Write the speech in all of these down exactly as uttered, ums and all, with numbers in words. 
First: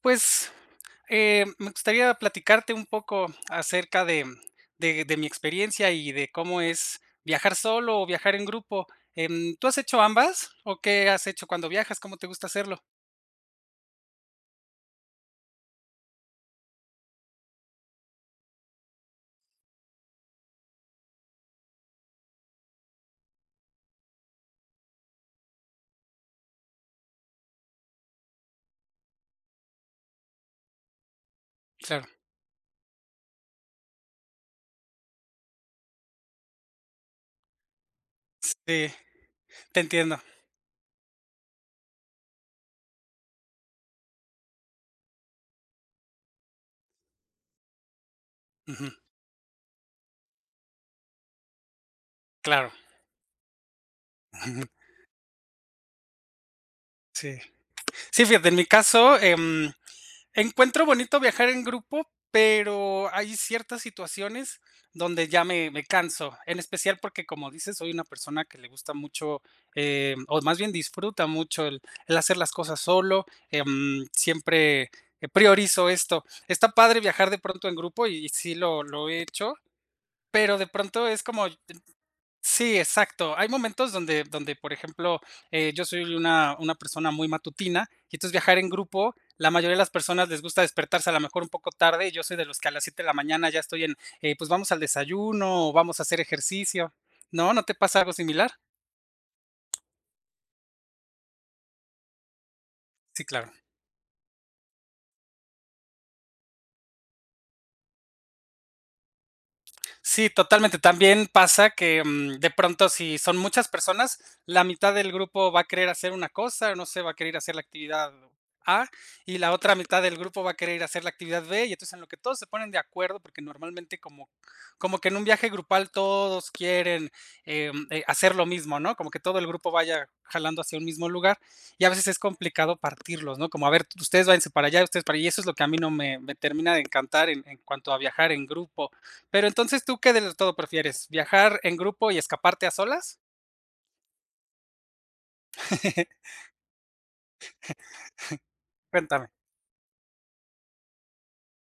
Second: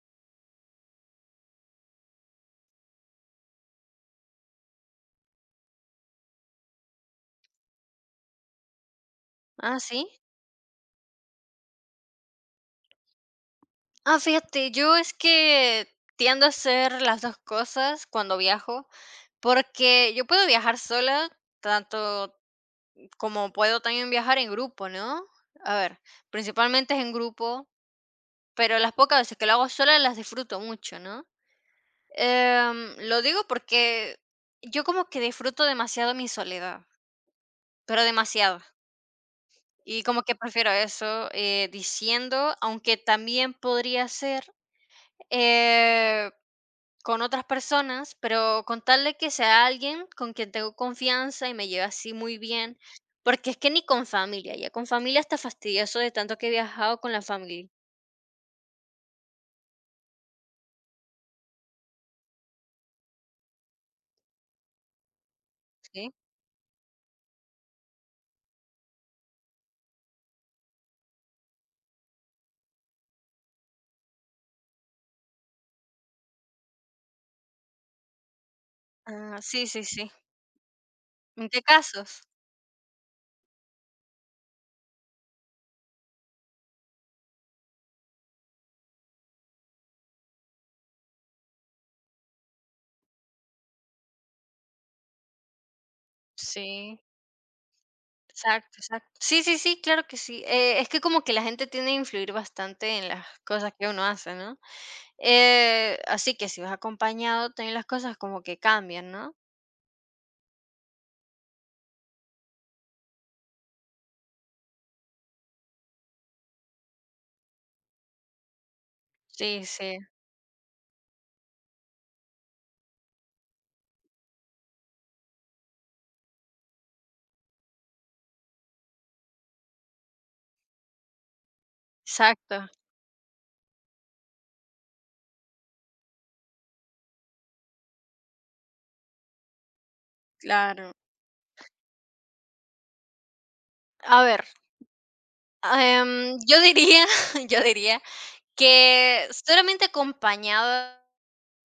Pues, eh, Me gustaría platicarte un poco acerca de de de mi experiencia y de cómo es viajar solo o viajar en grupo. Em, ¿tú has Ah, hecho ¿sí? ambas? ¿O qué has hecho cuando viajas? ¿Cómo te gusta hacerlo? Ah, fíjate, yo es que tiendo a hacer las dos cosas cuando viajo, porque yo puedo viajar sola, tanto como puedo también viajar en grupo, ¿no? A ver, principalmente es en grupo, pero las pocas veces que lo hago sola las disfruto mucho, ¿no? Claro. Em, lo digo porque yo como que disfruto demasiado mi soledad, pero demasiado. Sí, te Y entiendo. como que prefiero eso, eh, diciendo, aunque también podría ser, eh con otras personas, pero con Ujú, tal de que sea alguien con quien tengo confianza y me lleve así muy claro. bien, porque es que ni con familia, ya con familia está fastidioso de tanto que he viajado con la Sí. familia. Sí, fíjate, en mi caso, em, encuentro bonito viajar en grupo, pero hay ciertas situaciones donde ya me me Sí. canso, en especial porque, como dices, soy una persona que le gusta mucho, eh, o más bien disfruta mucho el el hacer las cosas solo, em, siempre, eh, priorizo esto. Está padre viajar de pronto en grupo y y sí lo lo he Ah, hecho, sí, sí, sí. pero de pronto es como. ¿En qué casos? Sí, exacto. Hay momentos donde donde, por ejemplo, eh, yo soy una una persona muy matutina, y entonces viajar en grupo, la mayoría de las personas les gusta despertarse a lo mejor un poco tarde, y yo soy de los que a las siete de la mañana ya estoy en, eh, pues, vamos al desayuno, o vamos a hacer ejercicio, Sí, ¿no? ¿No te pasa algo similar? exacto, exacto. Sí, sí, sí, claro que sí. Eh, es que como que la gente tiende a influir bastante en Sí, las claro. cosas que uno hace, ¿no? Eh, así que si vas acompañado, también las cosas como que cambian, ¿no? Sí, totalmente. También pasa que, mm, de pronto, si son muchas personas, la mitad del grupo va a querer hacer una cosa, no sé, va a querer hacer la actividad A, y la Sí, otra sí, mitad del grupo va a querer ir a hacer la actividad B, y entonces en lo que todos se ponen de acuerdo, porque normalmente como como que en un viaje grupal todos quieren, em, eh, hacer lo mismo, ¿no? Como que todo el grupo vaya jalando hacia un mismo lugar, y a veces es exacto, complicado partirlos, ¿no? Como, a ver, ustedes váyanse para allá, ustedes para allá. Y eso es lo que a mí no me me termina de encantar en en cuanto a viajar en grupo, pero entonces, ¿tú qué de todo claro. prefieres? ¿Viajar en grupo y escaparte a solas? A ver. Ah, em, yo diría yo diría Cuéntame. que solamente acompañado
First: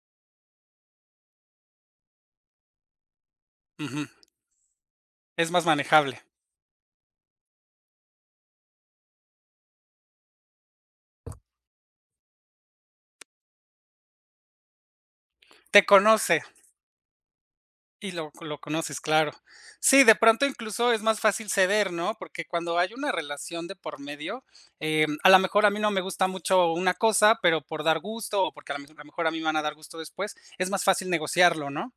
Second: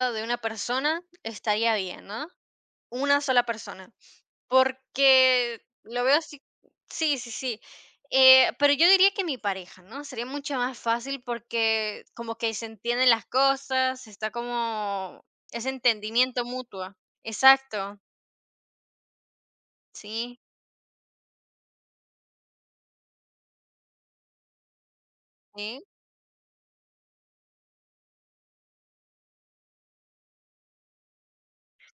de una persona estaría bien, ¿no? Una sola persona, Ujú. Es porque más lo veo manejable. así. Sí, sí, sí, eh, pero yo diría que mi pareja, ¿no? Sería mucho más fácil porque como que se entienden las cosas, está como ese Te conoce entendimiento mutuo. Exacto, y lo lo conoces, claro. Sí, de sí, pronto incluso es más fácil ceder, ¿no? Porque cuando hay una relación de por medio, em, a lo mejor a mí sí. no me gusta mucho una cosa, pero por dar gusto o porque a la a la mejor a mí me van a dar gusto después, es más fácil negociarlo, ¿no?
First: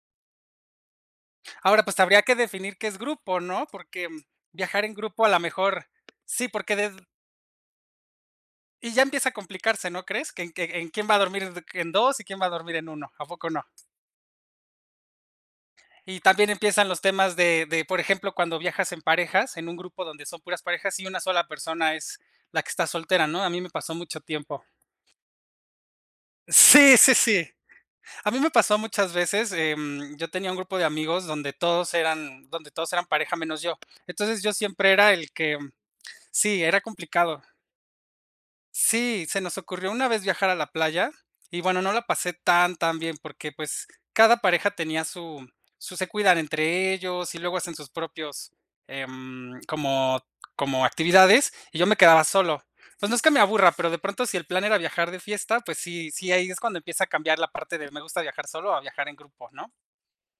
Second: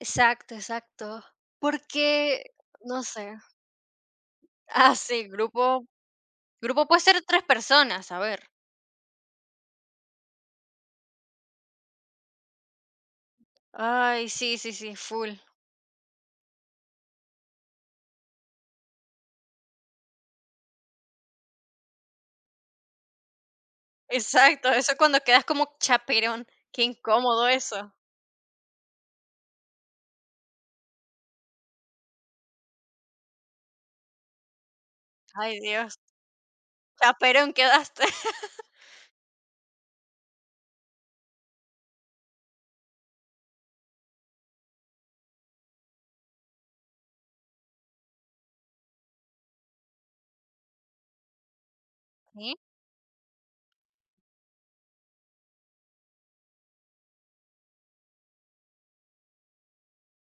Exacto, exacto. Ahora, pues habría que Porque, definir qué es no sé. grupo, ¿no? Porque mm, viajar en Ah, grupo sí, a lo mejor grupo. sí, porque Grupo de. puede ser tres personas, a ver. Y ya empieza a complicarse, ¿no crees? Que en que en quién va a dormir en en dos y quién va a dormir en uno, ¿a poco no? Ay, sí, sí, sí, full. Y también empiezan los temas de de, por ejemplo, cuando viajas en parejas, en un grupo donde son puras parejas y una sola persona es la que está soltera, ¿no? A mí me pasó mucho tiempo. Exacto, eso cuando quedas como chaperón, qué Sí, sí, incómodo sí. eso. A mí me pasó muchas veces, em, yo tenía un grupo de amigos donde todos eran donde todos eran pareja menos yo. Entonces, yo siempre era el que Ay, Dios, sí, era complicado. chaperón quedaste. Sí, se nos ocurrió una vez viajar a la playa y bueno, no la pasé tan, tan bien porque pues cada pareja tenía su, su se cuidan entre ellos y luego hacen sus propios em, como, como actividades y yo me quedaba Sí, solo. Pues no es que me aburra, pero de pronto si el plan era viajar de fiesta, pues sí, sí, ahí es cuando empieza a cambiar la parte de me gusta viajar solo a viajar en grupo, ¿no?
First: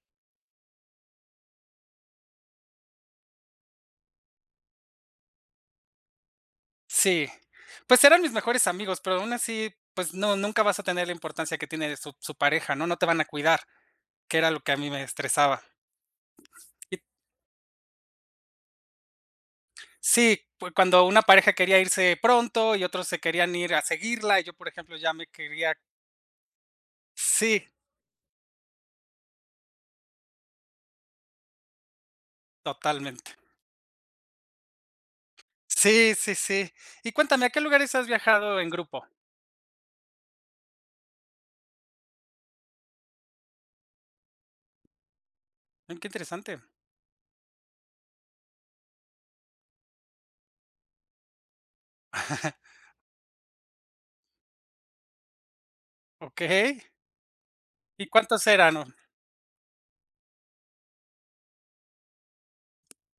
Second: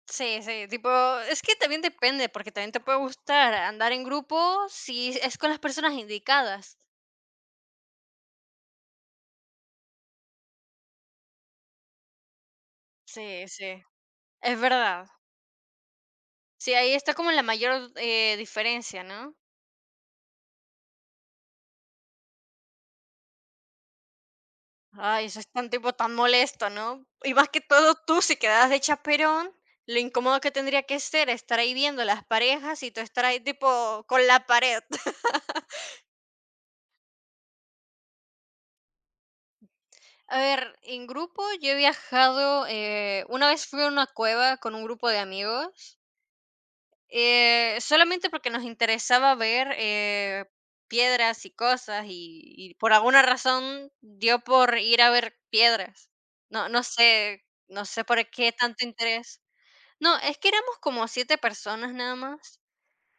sí, sí, tipo, es que también depende, porque también te puede gustar andar en grupo si es con las personas indicadas. Sí, pues eran mis mejores amigos, pero aún así, pues no, nunca vas a tener la importancia que tiene su, su pareja, ¿no? No te van a Sí, cuidar, sí, que era es lo que a mí me verdad. estresaba. Sí, ahí Y está como la mayor, eh, diferencia, ¿no? sí, pues, cuando una pareja quería irse pronto y otros se querían ir a seguirla, y yo, por ejemplo, ya me Ay, eso es tan quería. tipo tan molesto, ¿no? Y más que Sí, todo tú si quedas de chaperón, lo incómodo que tendría que ser estar ahí viendo las parejas y tú estar totalmente. ahí tipo con la pared. Sí, sí, sí. Y cuéntame, ¿a qué lugares has viajado en grupo? A ver, en grupo yo he viajado, eh, una vez fui a una cueva con un grupo de Mm, amigos, qué interesante. eh, solamente porque nos interesaba ver, eh, piedras y cosas, y, y por alguna razón dio por ir a ver piedras. No, Okey. no sé, no sé ¿Y por cuántos qué eran? O tanto interés. No, es que éramos como siete personas nada más,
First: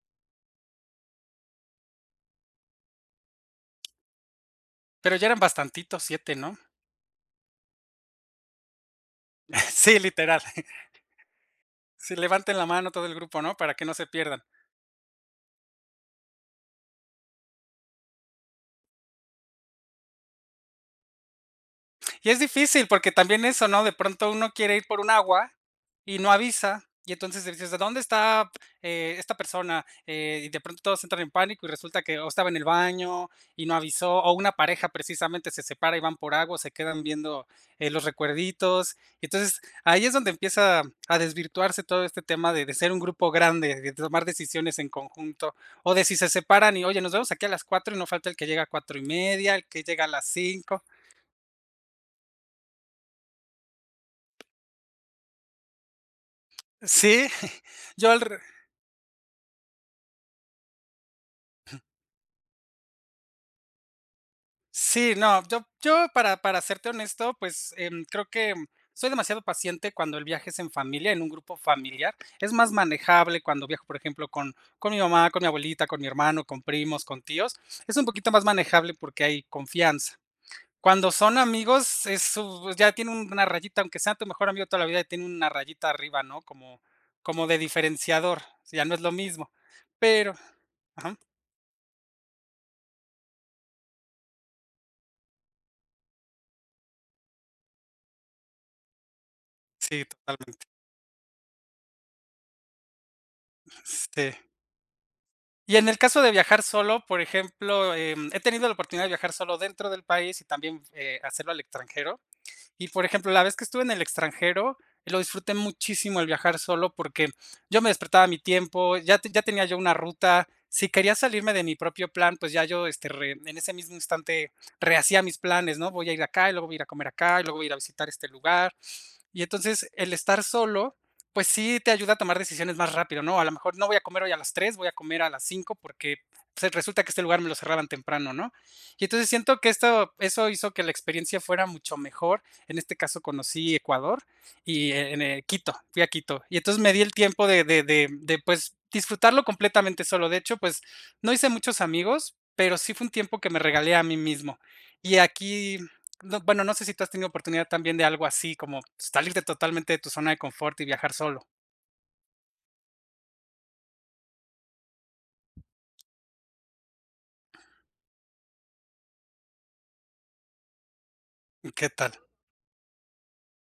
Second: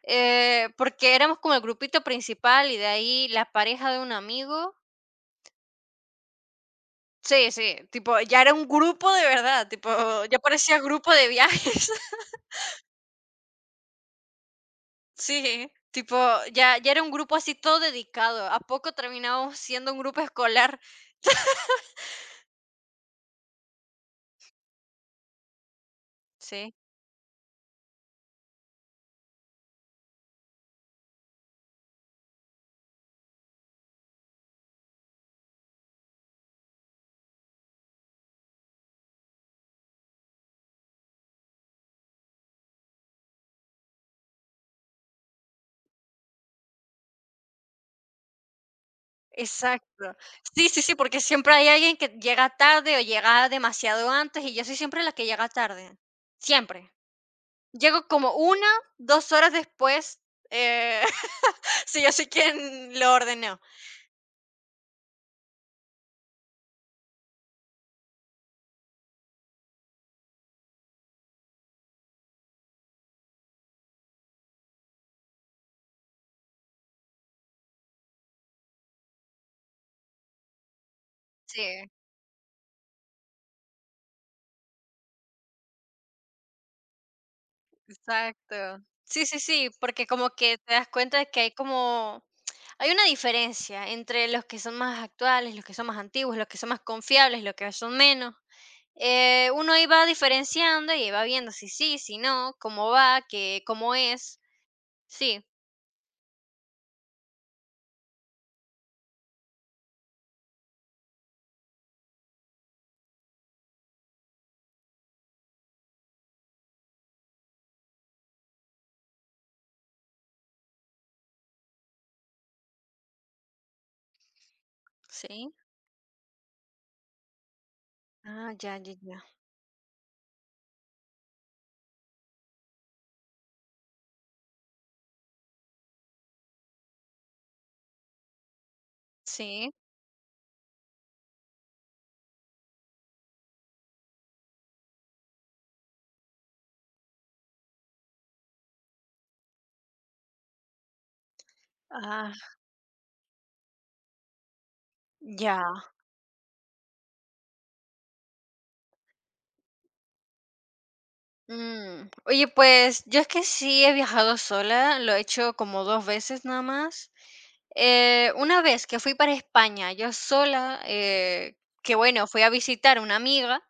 eh, porque éramos como el grupito principal y de ahí la pareja de un amigo. pero ya eran bastantitos, siete, ¿no? Sí, sí, tipo, ya era un grupo de verdad, tipo, Sí, ya literal. parecía grupo de viajes. Sí, levanten la mano todo el grupo, ¿no? Para que no se pierdan. Sí, tipo, ya ya era un grupo así todo dedicado, a poco terminábamos siendo un grupo escolar. Y es difícil porque también eso, ¿no? De pronto uno quiere ir por un agua y no Sí, avisa. Y entonces dices, ¿dónde está, eh, esta persona? Eh, y de pronto todos entran en pánico y resulta que o estaba en el baño y no avisó, o una pareja precisamente se separa y van por agua, se quedan viendo eh, los recuerditos. Y entonces ahí es donde empieza a desvirtuarse todo este tema de, de ser un grupo grande, de tomar decisiones en conjunto, o de si se separan y, oye, nos vemos aquí a las cuatro y no falta el que llega a cuatro y media, el que llega a exacto. las Sí, sí, cinco. sí, porque siempre hay alguien que llega tarde o llega demasiado antes y yo soy siempre la que llega tarde, siempre. Sí, Llego yo como al. una, dos horas después, eh, sí, yo soy quien lo ordenó. Sí, no, yo yo para para serte honesto, pues, em, creo que soy demasiado paciente cuando el viaje es en familia, en un grupo familiar. Es más manejable cuando viajo, por ejemplo, con con mi mamá, con mi abuelita, con mi hermano, con primos, con tíos. Es un poquito más manejable porque hay confianza. Cuando son Sí, amigos, es su ya tiene una rayita, aunque sea tu mejor amigo toda la vida, tiene una rayita arriba, ¿no? Como como de diferenciador, exacto. ya no es lo Sí, sí, mismo. sí, porque como Pero que te das ajá, cuenta de que hay como hay una diferencia entre los que son más actuales, los que son más antiguos, los que son más confiables, los que son menos. Eh, uno ahí sí, va totalmente. diferenciando y va viendo si sí, si no, cómo va, qué cómo Sí. es. Sí, Y en el caso de viajar solo, por ejemplo, em, he tenido la oportunidad de viajar solo dentro del país y también, eh, hacerlo al extranjero. Y, por ejemplo, la vez que estuve en el extranjero, lo disfruté muchísimo el viajar solo porque yo me despertaba a mi tiempo, ya te ya tenía yo una ruta. Si quería salirme de mi propio plan, pues ya yo, este, re en ese mismo instante rehacía mis sí. planes, ¿no? Voy a ir acá, y luego voy a ir a comer acá, y luego voy a ir a visitar este Ah, lugar. ya, ya, ya. Y entonces, el estar solo, pues sí te ayuda a tomar decisiones más rápido, ¿no? A lo mejor no voy a comer hoy a las tres, voy a comer a las cinco porque, pues, resulta que este lugar me lo cerraban temprano, ¿no? Y entonces siento que Sí. esto eso hizo que la experiencia fuera mucho mejor. En este caso conocí Ecuador y eh, en, eh, Quito, fui a Quito. Y entonces me di el tiempo de de de de, pues, disfrutarlo completamente solo. De hecho, pues, no hice muchos Ah, amigos, pero sí fue un tiempo que me regalé a mí mismo. Y aquí, ya. no, bueno, no sé si tú has tenido oportunidad también de algo así, como salirte totalmente de tu zona de confort y viajar solo. Mm, oye, pues yo es que sí he viajado sola, lo he hecho como dos veces nada más. Eh, una vez que fui para España, yo sola, eh, ¿Qué que tal? bueno, fui a visitar a una amiga,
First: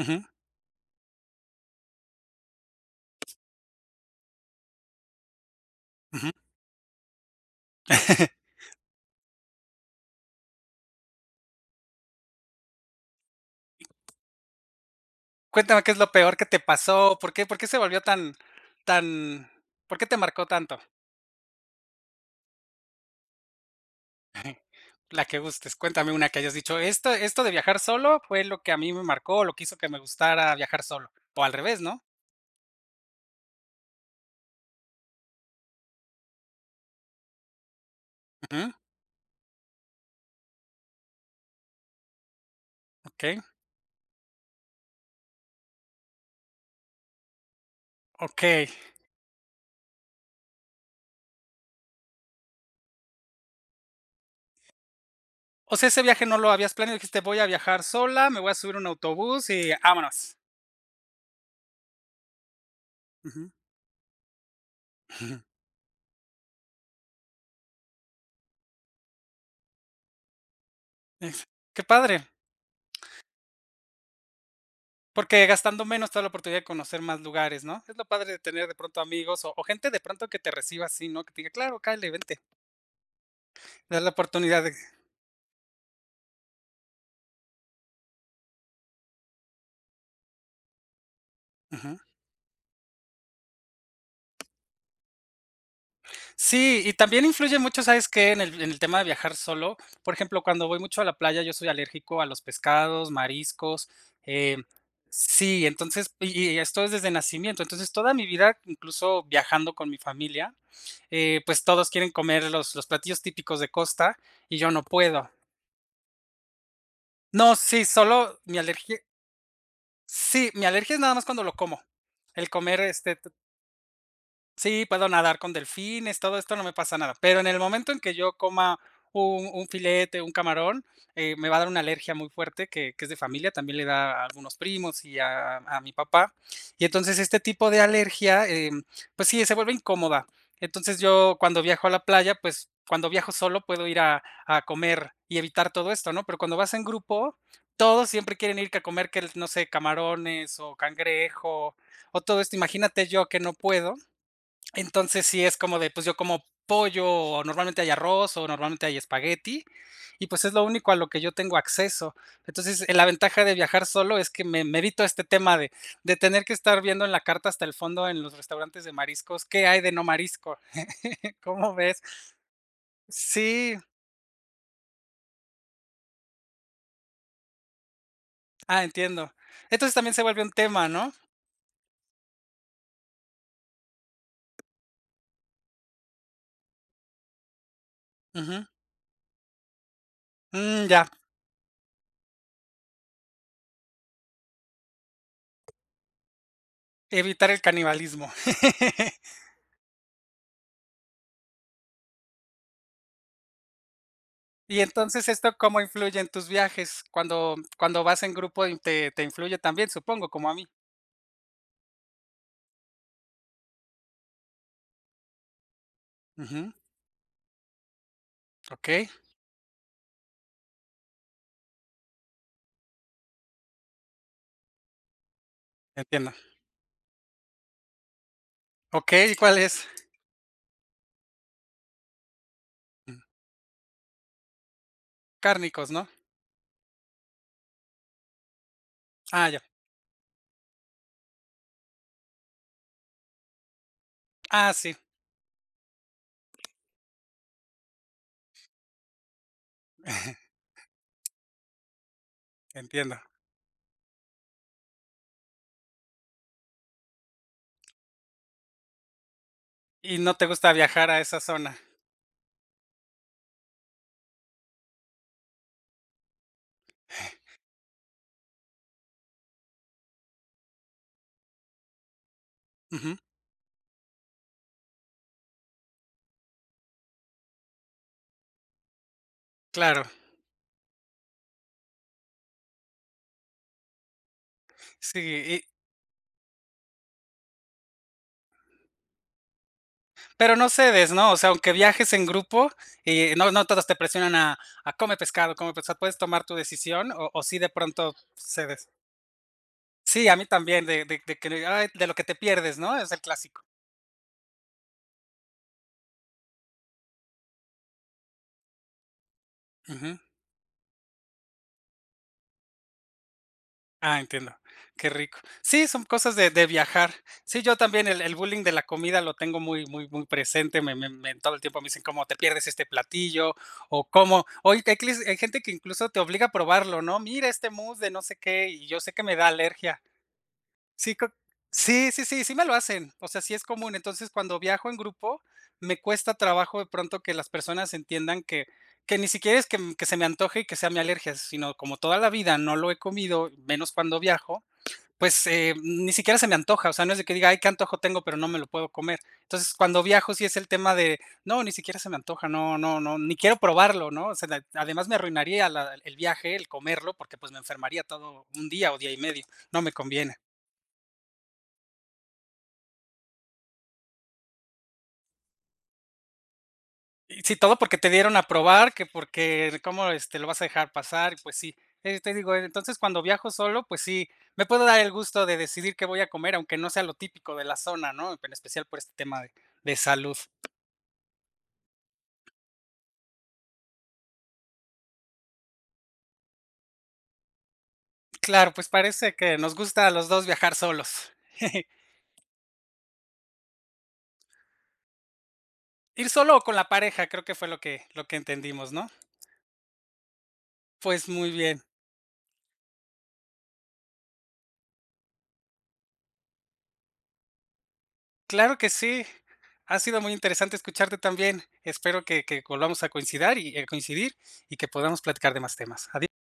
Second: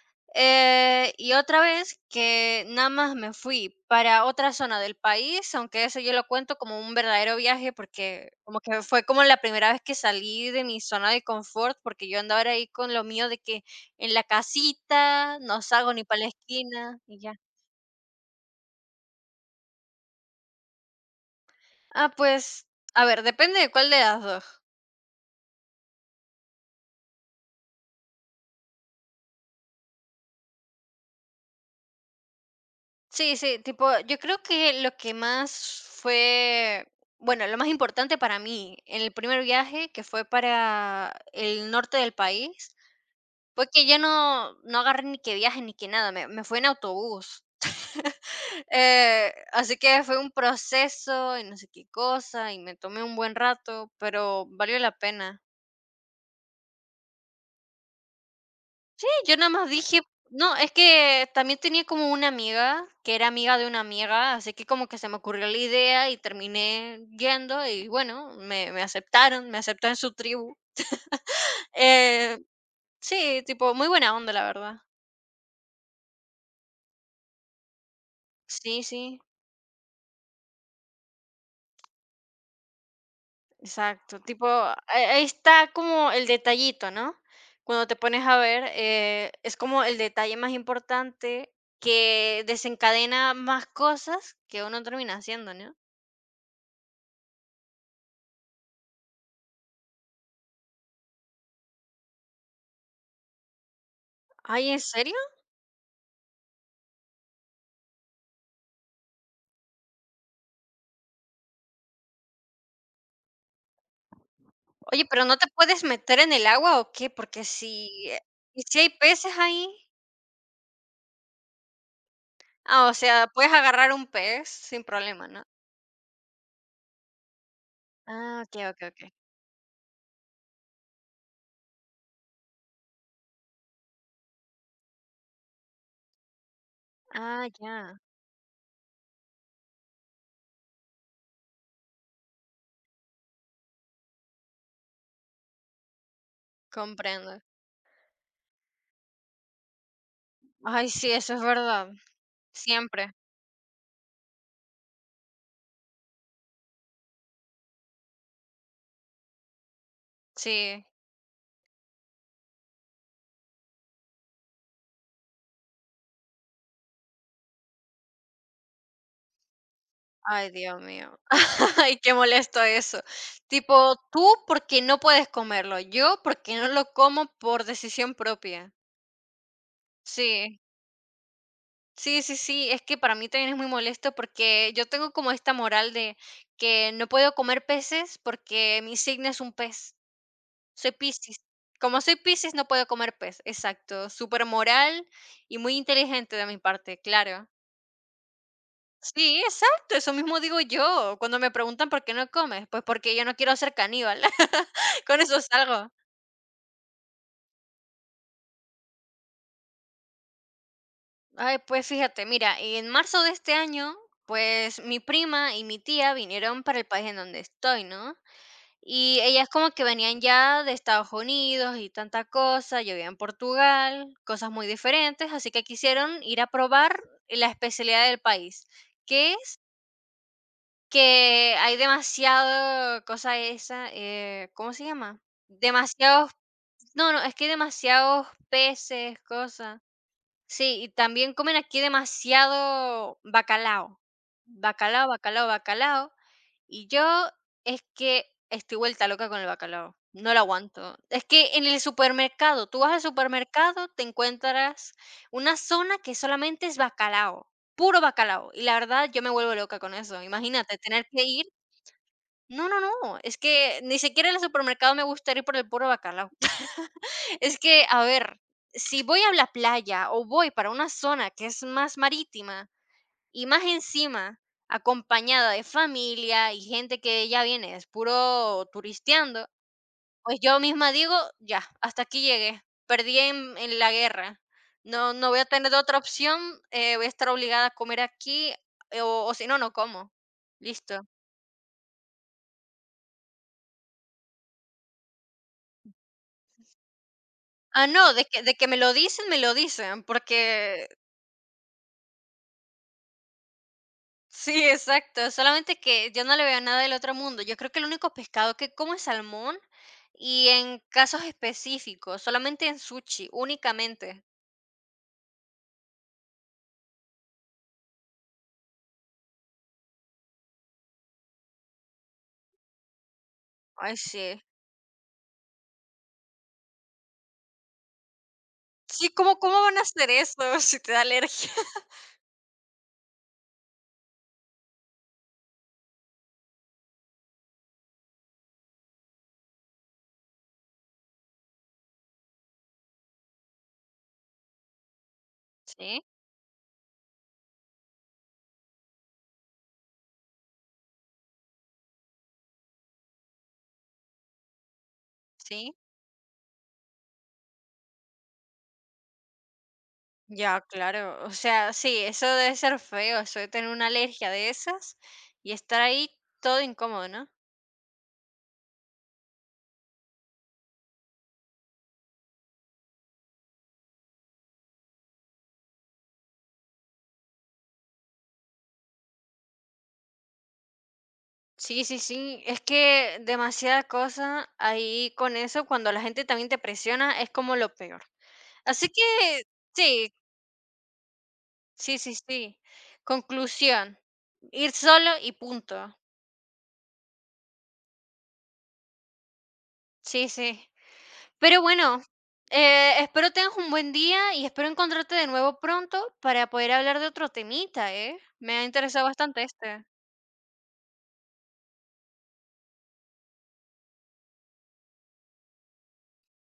Ujú, eh, y otra vez que nada más me fui para otra zona del país, aunque eso yo lo ujú. cuento como un verdadero viaje, porque como que fue como la primera vez que salí de mi zona de confort, porque yo andaba ahí con lo mío de que en la casita, no Cuéntame qué salgo es ni lo para la peor que te esquina, pasó, y ¿por ya. qué por qué se volvió tan tan por qué te marcó tanto? Ah, pues, a ver, depende de cuál de las dos. La que gustes. Cuéntame una que hayas dicho, esto esto de viajar solo fue lo que a mí me marcó, lo que hizo que me gustara viajar solo, o al revés, ¿no? Sí, sí, tipo, yo creo que lo que más fue, bueno, lo más importante para Ujú, mí en el primer viaje, que fue para el norte del país, okey, fue que yo no, no agarré ni que viaje ni que nada, me, me fui en autobús. okey. Eh, así que fue un proceso y no sé qué cosa, y me tomé un buen rato, pero valió la pena. O sea, ese viaje no lo habías planeado, dijiste: "Voy a viajar sola, me voy a subir a un Yo autobús nada más y dije vámonos". no, es que también tenía como una amiga, que era Ujú. amiga de una amiga, así que como que se me Ujú. ocurrió la idea y terminé yendo y bueno, me, me aceptaron, me aceptaron en su tribu. Es, qué padre, Eh, sí, tipo, muy buena onda, la verdad. porque gastando menos te da la oportunidad de conocer más lugares, ¿no? Es lo padre de tener de Sí, pronto sí, amigos o o gente de pronto que te reciba así, ¿no? Que te diga: "Claro, cáele, vente". Te da la exacto. Tipo, oportunidad de. a- ahí está como el detallito, ¿no? Cuando te pones a ver, eh, es como el detalle más importante Ujú. que desencadena más cosas que uno termina haciendo, ¿no? Sí, y también influye mucho, ¿sabes qué? En el en el tema de viajar solo. Por ejemplo, cuando voy mucho a la playa, yo soy alérgico a los pescados, mariscos, eh, Ay, ¿en serio? sí, entonces, y y esto es desde nacimiento. Entonces, toda mi vida, incluso viajando con mi familia, eh, pues, todos quieren comer los los platillos típicos de costa, y yo no Oye, pero, puedo. ¿no te puedes meter en el agua o qué? Porque No, sí, si eh, solo mi ¿Y si hay alergia, peces ahí? sí, mi alergia es nada más cuando lo como. El comer, Ah, o este. sea, puedes agarrar un pez sin Sí, puedo problema, nadar ¿no? con delfines, todo esto no me pasa nada, pero en el momento en que yo Ah, okey, coma okey, okey. un un filete, un camarón, eh, me va a dar una alergia muy fuerte que que es de familia, también le da a algunos primos y a a mi papá. Y entonces este Ah, tipo de ya, alergia, em, pues sí, se vuelve incómoda. Entonces yo cuando viajo a la playa, pues cuando viajo solo puedo ir a a comer y evitar todo esto, ¿no? Pero cuando vas en grupo, comprendo. todos siempre quieren ir que a comer que no sé, camarones o Ay, sí, eso es cangrejo verdad, o todo esto. Imagínate siempre, yo que no puedo. Entonces sí es como de, pues yo como pollo, o normalmente hay arroz, o normalmente hay espagueti, y pues es lo sí. único a lo que yo tengo acceso. Entonces, eh, la ventaja de viajar solo es que me me evito este tema de de tener que estar viendo en la carta hasta el fondo en los restaurantes de mariscos, ¿qué hay de no Ay, marisco? Dios mío. ¿Cómo Ay, ves? qué molesto eso. Sí, Tipo, tú porque no puedes comerlo, yo porque no lo como por decisión propia. ah, entiendo. Entonces también se vuelve un Sí. tema, ¿no? Sí, sí, sí, es que para mí también es muy molesto porque yo tengo como esta moral de que no puedo comer peces Ujú. porque mi signo es un pez, Mm, soy ya, Piscis. Como soy Piscis no puedo comer pez, exacto, súper moral y muy inteligente de mi parte, claro. evitar el canibalismo. Sí, exacto, eso mismo digo yo cuando me preguntan por qué no comes, pues porque yo no quiero ser caníbal, Y con entonces, eso ¿esto cómo salgo. influye en tus viajes? Cuando cuando vas en grupo y te te influye también, supongo, como a mí. Ay, pues fíjate, mira, en marzo de este año, pues mi prima y mi tía vinieron Ujú, para el país en donde estoy, ¿no? okey, Y ellas como que venían ya de Estados Unidos y tanta cosa, yo vivía en Portugal, cosas muy diferentes, así que quisieron entiendo. ir a probar la especialidad del país, Okey, que ¿y cuál es es? que hay demasiado Mm, cosa esa, eh, ¿cómo se llama? cárnicos, ¿no? Demasiados, no, no, es que hay demasiados peces, Ah, ya. cosas. Sí, y también comen aquí demasiado bacalao. Ah, sí, Bacalao, bacalao, bacalao. Y yo es que estoy vuelta loca con el bacalao. No lo aguanto. Es que en el supermercado, tú vas al entiendo. supermercado, te encuentras una zona que solamente es bacalao, puro bacalao. Y la verdad, yo me vuelvo loca con ¿Y eso. no te gusta Imagínate tener viajar a que esa ir. zona? No, no, no. Es que ni siquiera en el supermercado me gusta ir por el puro bacalao. Es que, a ver, si voy a la playa o voy para una zona que es más marítima Ujú, y más encima acompañada de familia y gente que ya viene, es puro turisteando, claro, pues yo misma digo, ya, hasta aquí llegué, perdí en, en la guerra, no, sí, no voy a y tener otra opción, eh, voy a estar obligada a comer aquí, eh, o, o si no, no como, pero no listo. cedes, ¿no? O sea, aunque viajes en grupo, y no, no todos te presionan a a come pescado, come pescado, puedes tomar tu decisión, o o sí de Ah, no, pronto de que, de que me cedes. lo dicen, me lo dicen, Sí, a mí también, porque. de de de que, ay, de lo que te pierdes, ¿no? Es el clásico. Sí, exacto. Solamente que yo no le veo nada del otro mundo. Yo creo que el único pescado que como es salmón Ujú. y en casos específicos, solamente en sushi, Ah, únicamente. entiendo. Qué rico. Sí, son cosas de de viajar. Sí, yo también el el bullying de la comida lo tengo muy muy muy presente, me me me todo el tiempo me dicen: "¿Cómo te pierdes este platillo?", Ay, o sí. "¿Cómo?". Hoy hay clis, hay gente que incluso te obliga a probarlo, ¿no? "Mira este mousse de no sé qué", y yo Sí, sé que me ¿cómo, da cómo van a alergia. hacer eso si te da Sí, co alergia? sí, sí, sí, sí me lo hacen, o sea, sí es común. Entonces, cuando viajo en grupo, me cuesta trabajo de pronto que las personas entiendan que que ni siquiera es que m que se me antoje y que sea mi alergia, sino como toda la vida no lo he comido, menos cuando viajo, pues, eh, Sí, ni siquiera se me antoja, o sea, no es de que diga: "Ay, qué antojo tengo, pero no me lo puedo comer". Entonces, cuando viajo, sí es el tema de: "No, ni siquiera se me antoja, no no no, ni quiero probarlo", ¿no? O sea, la además me arruinaría sí. la el viaje, el comerlo, porque, pues, me enfermaría todo un día o día y medio, no me conviene. Ya, claro. O sea, sí, eso debe ser feo, eso de tener una alergia de esas y estar ahí todo incómodo, ¿no? Y sí, todo porque te dieron a probar, que porque cómo, este, lo vas a dejar pasar, y pues sí. Eh, te digo, entonces, cuando viajo solo, pues sí, me puedo dar el gusto de decidir qué voy a comer, aunque no sea lo típico de la zona, ¿no? En especial por este tema de de salud. Sí, sí, sí. Es que demasiada cosa ahí con eso, cuando la gente también te presiona, es como lo peor. Claro, Así pues que parece que nos gusta a sí, los dos viajar solos. sí, sí, sí. Conclusión, ir solo y punto. Ir solo o con la pareja, creo que fue lo que lo que entendimos, ¿no? Sí, sí. Pues muy Pero bien. bueno, eh, espero tengas un buen día y espero encontrarte de nuevo pronto para poder hablar de otro temita, ¿eh? Me ha Claro que interesado sí. bastante este. Ha sido muy interesante escucharte también. Espero que que volvamos a coincidir y, a coincidir y que podamos platicar de más temas. Adi